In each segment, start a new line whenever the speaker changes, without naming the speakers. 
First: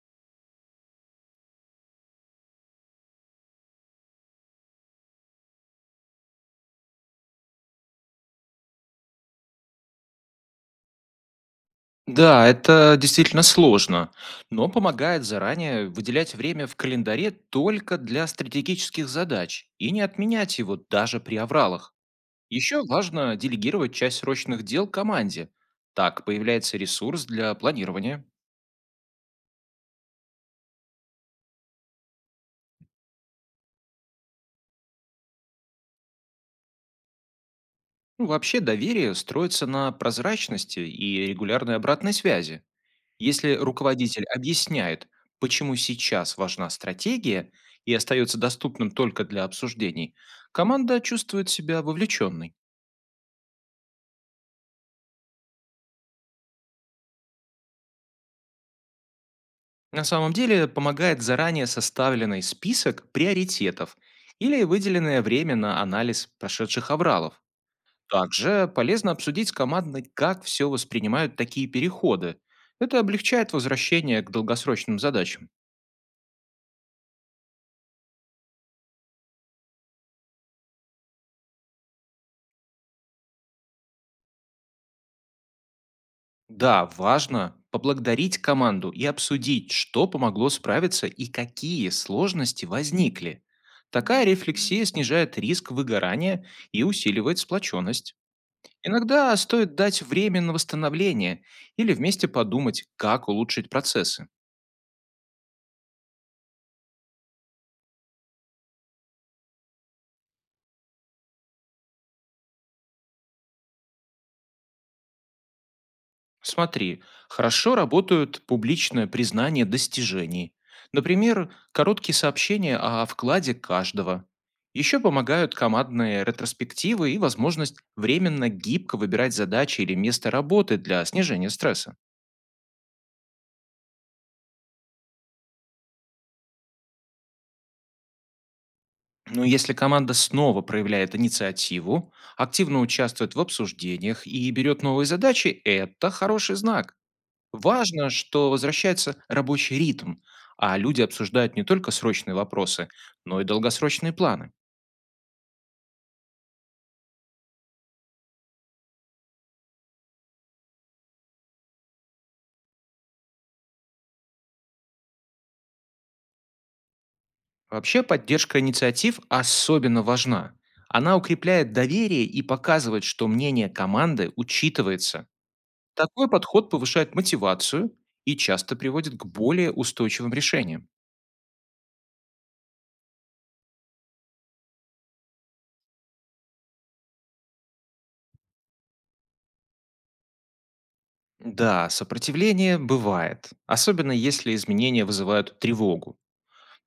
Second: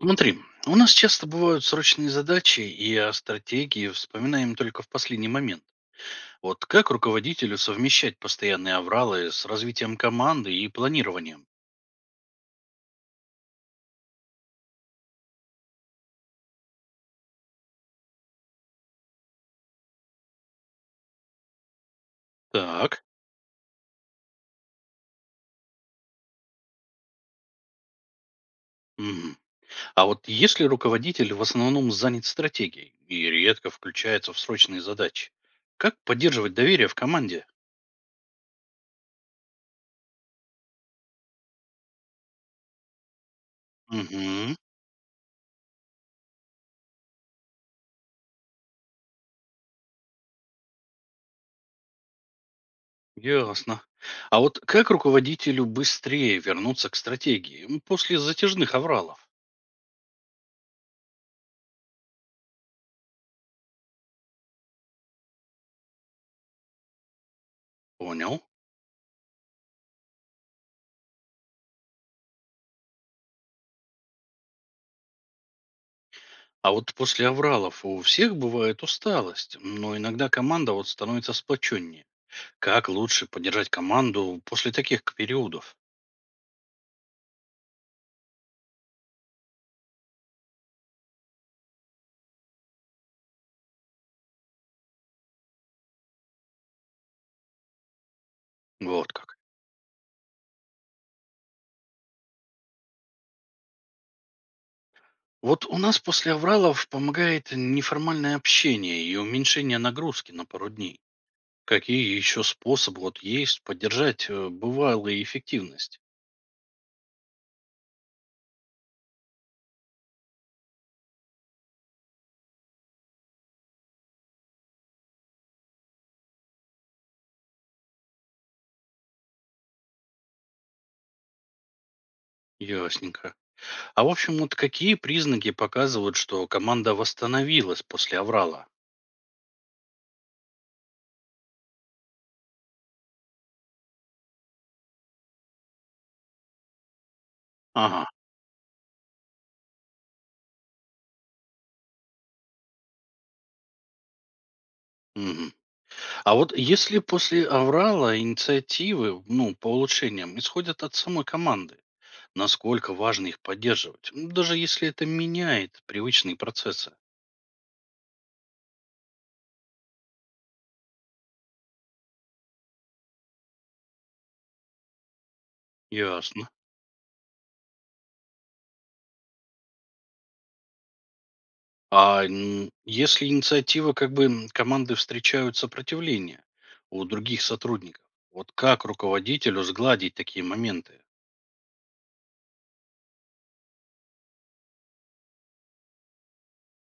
Смотри, у нас часто бывают срочные задачи, и о стратегии вспоминаем только в последний момент. Вот как руководителю совмещать постоянные авралы с развитием команды и планированием?
Да, это действительно сложно, но помогает заранее выделять время в календаре только для стратегических задач и не отменять его даже при авралах. Еще
Так.
важно делегировать часть срочных дел команде. Так появляется ресурс для планирования.
Мгм. А вот если руководитель в основном занят стратегией и редко включается в срочные задачи, как поддерживать доверие в команде?
Ну, вообще доверие строится на прозрачности и регулярной обратной связи. Если руководитель
Угу,
объясняет, почему сейчас важна стратегия и остается доступным только для обсуждений, команда чувствует себя вовлеченной.
ясно. А вот как руководителю быстрее вернуться к стратегии после затяжных авралов?
На самом деле помогает заранее составленный список приоритетов или выделенное время на анализ прошедших авралов.
Понял.
Также полезно обсудить с командой, как все воспринимают такие переходы. Это облегчает возвращение к долгосрочным задачам.
А вот после авралов у всех бывает усталость, но иногда команда вот становится сплоченнее. Как лучше поддержать команду после таких периодов?
Да, важно поблагодарить команду и обсудить, что помогло справиться и какие сложности возникли. Такая рефлексия снижает риск выгорания и усиливает сплоченность.
Вот
Иногда
как.
стоит дать время на восстановление или вместе подумать, как улучшить процессы.
Вот у нас после авралов помогает неформальное общение и уменьшение нагрузки на пару дней. Какие еще способы вот есть поддержать бывалую эффективность?
Смотри, хорошо работают публичное признание достижений. Например, короткие сообщения о вкладе каждого. Еще помогают командные ретроспективы и возможность временно гибко выбирать задачи или место работы для снижения стресса.
Ясненько. А в общем, вот какие признаки показывают, что команда восстановилась после аврала?
Но если команда снова проявляет инициативу, активно участвует в обсуждениях и берет новые задачи, это хороший знак.
Ага.
Важно, что возвращается рабочий ритм, а люди обсуждают не только срочные вопросы, но и долгосрочные планы.
Мгм. А вот если после аврала инициативы ну, по улучшениям исходят от самой команды, насколько важно их поддерживать, даже если это меняет привычные процессы?
Вообще поддержка инициатив особенно важна. Она укрепляет доверие и показывает, что мнение команды учитывается. Такой
Ясно.
подход повышает мотивацию и часто приводит к более устойчивым решениям.
А если инициативы как бы команды встречают сопротивление у других сотрудников, вот как руководителю сгладить такие моменты?
Да, сопротивление бывает, особенно если изменения вызывают тревогу.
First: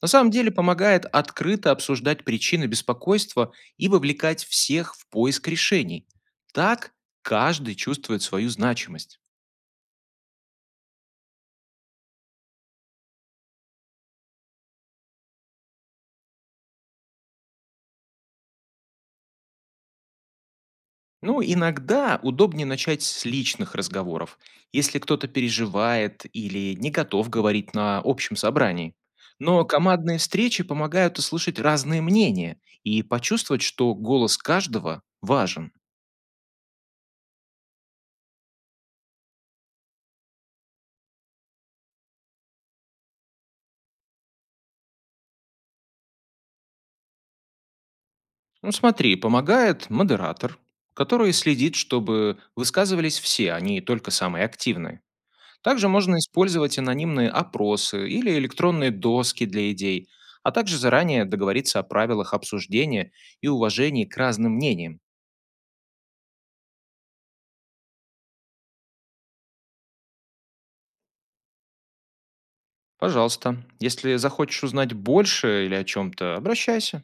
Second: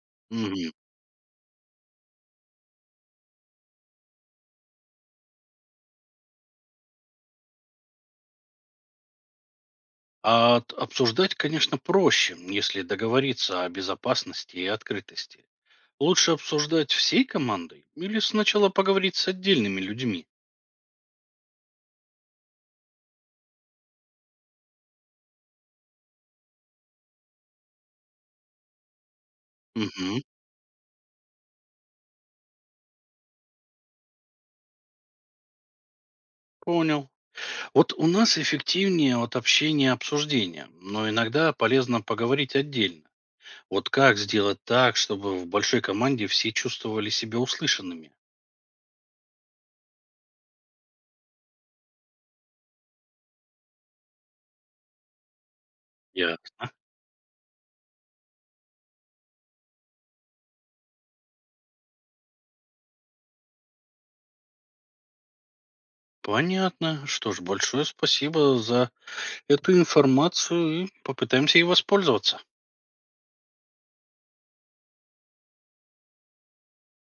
На самом деле
Мгм.
помогает открыто обсуждать причины беспокойства и вовлекать всех в поиск решений. Так каждый чувствует свою значимость.
Обсуждать, конечно, проще, если договориться о безопасности и открытости. Лучше обсуждать всей командой или сначала поговорить с отдельными людьми?
Ну, иногда удобнее начать с личных разговоров, если кто-то переживает или не готов говорить на общем собрании. Но командные
Мгм,
встречи помогают услышать разные мнения и почувствовать, что голос каждого важен.
понял. Вот у нас эффективнее от общения обсуждения, но иногда полезно поговорить отдельно. Вот как сделать так, чтобы в большой команде все чувствовали себя услышанными?
Ну смотри, помогает модератор, который следит, чтобы высказывались все, а не только самые активные. Также можно
Ясно.
использовать анонимные опросы или электронные доски для идей, а также заранее договориться о правилах обсуждения и уважении к разным мнениям.
Понятно. Что ж, большое спасибо за эту информацию и попытаемся ей воспользоваться.
Пожалуйста, если захочешь узнать больше или о чем-то, обращайся.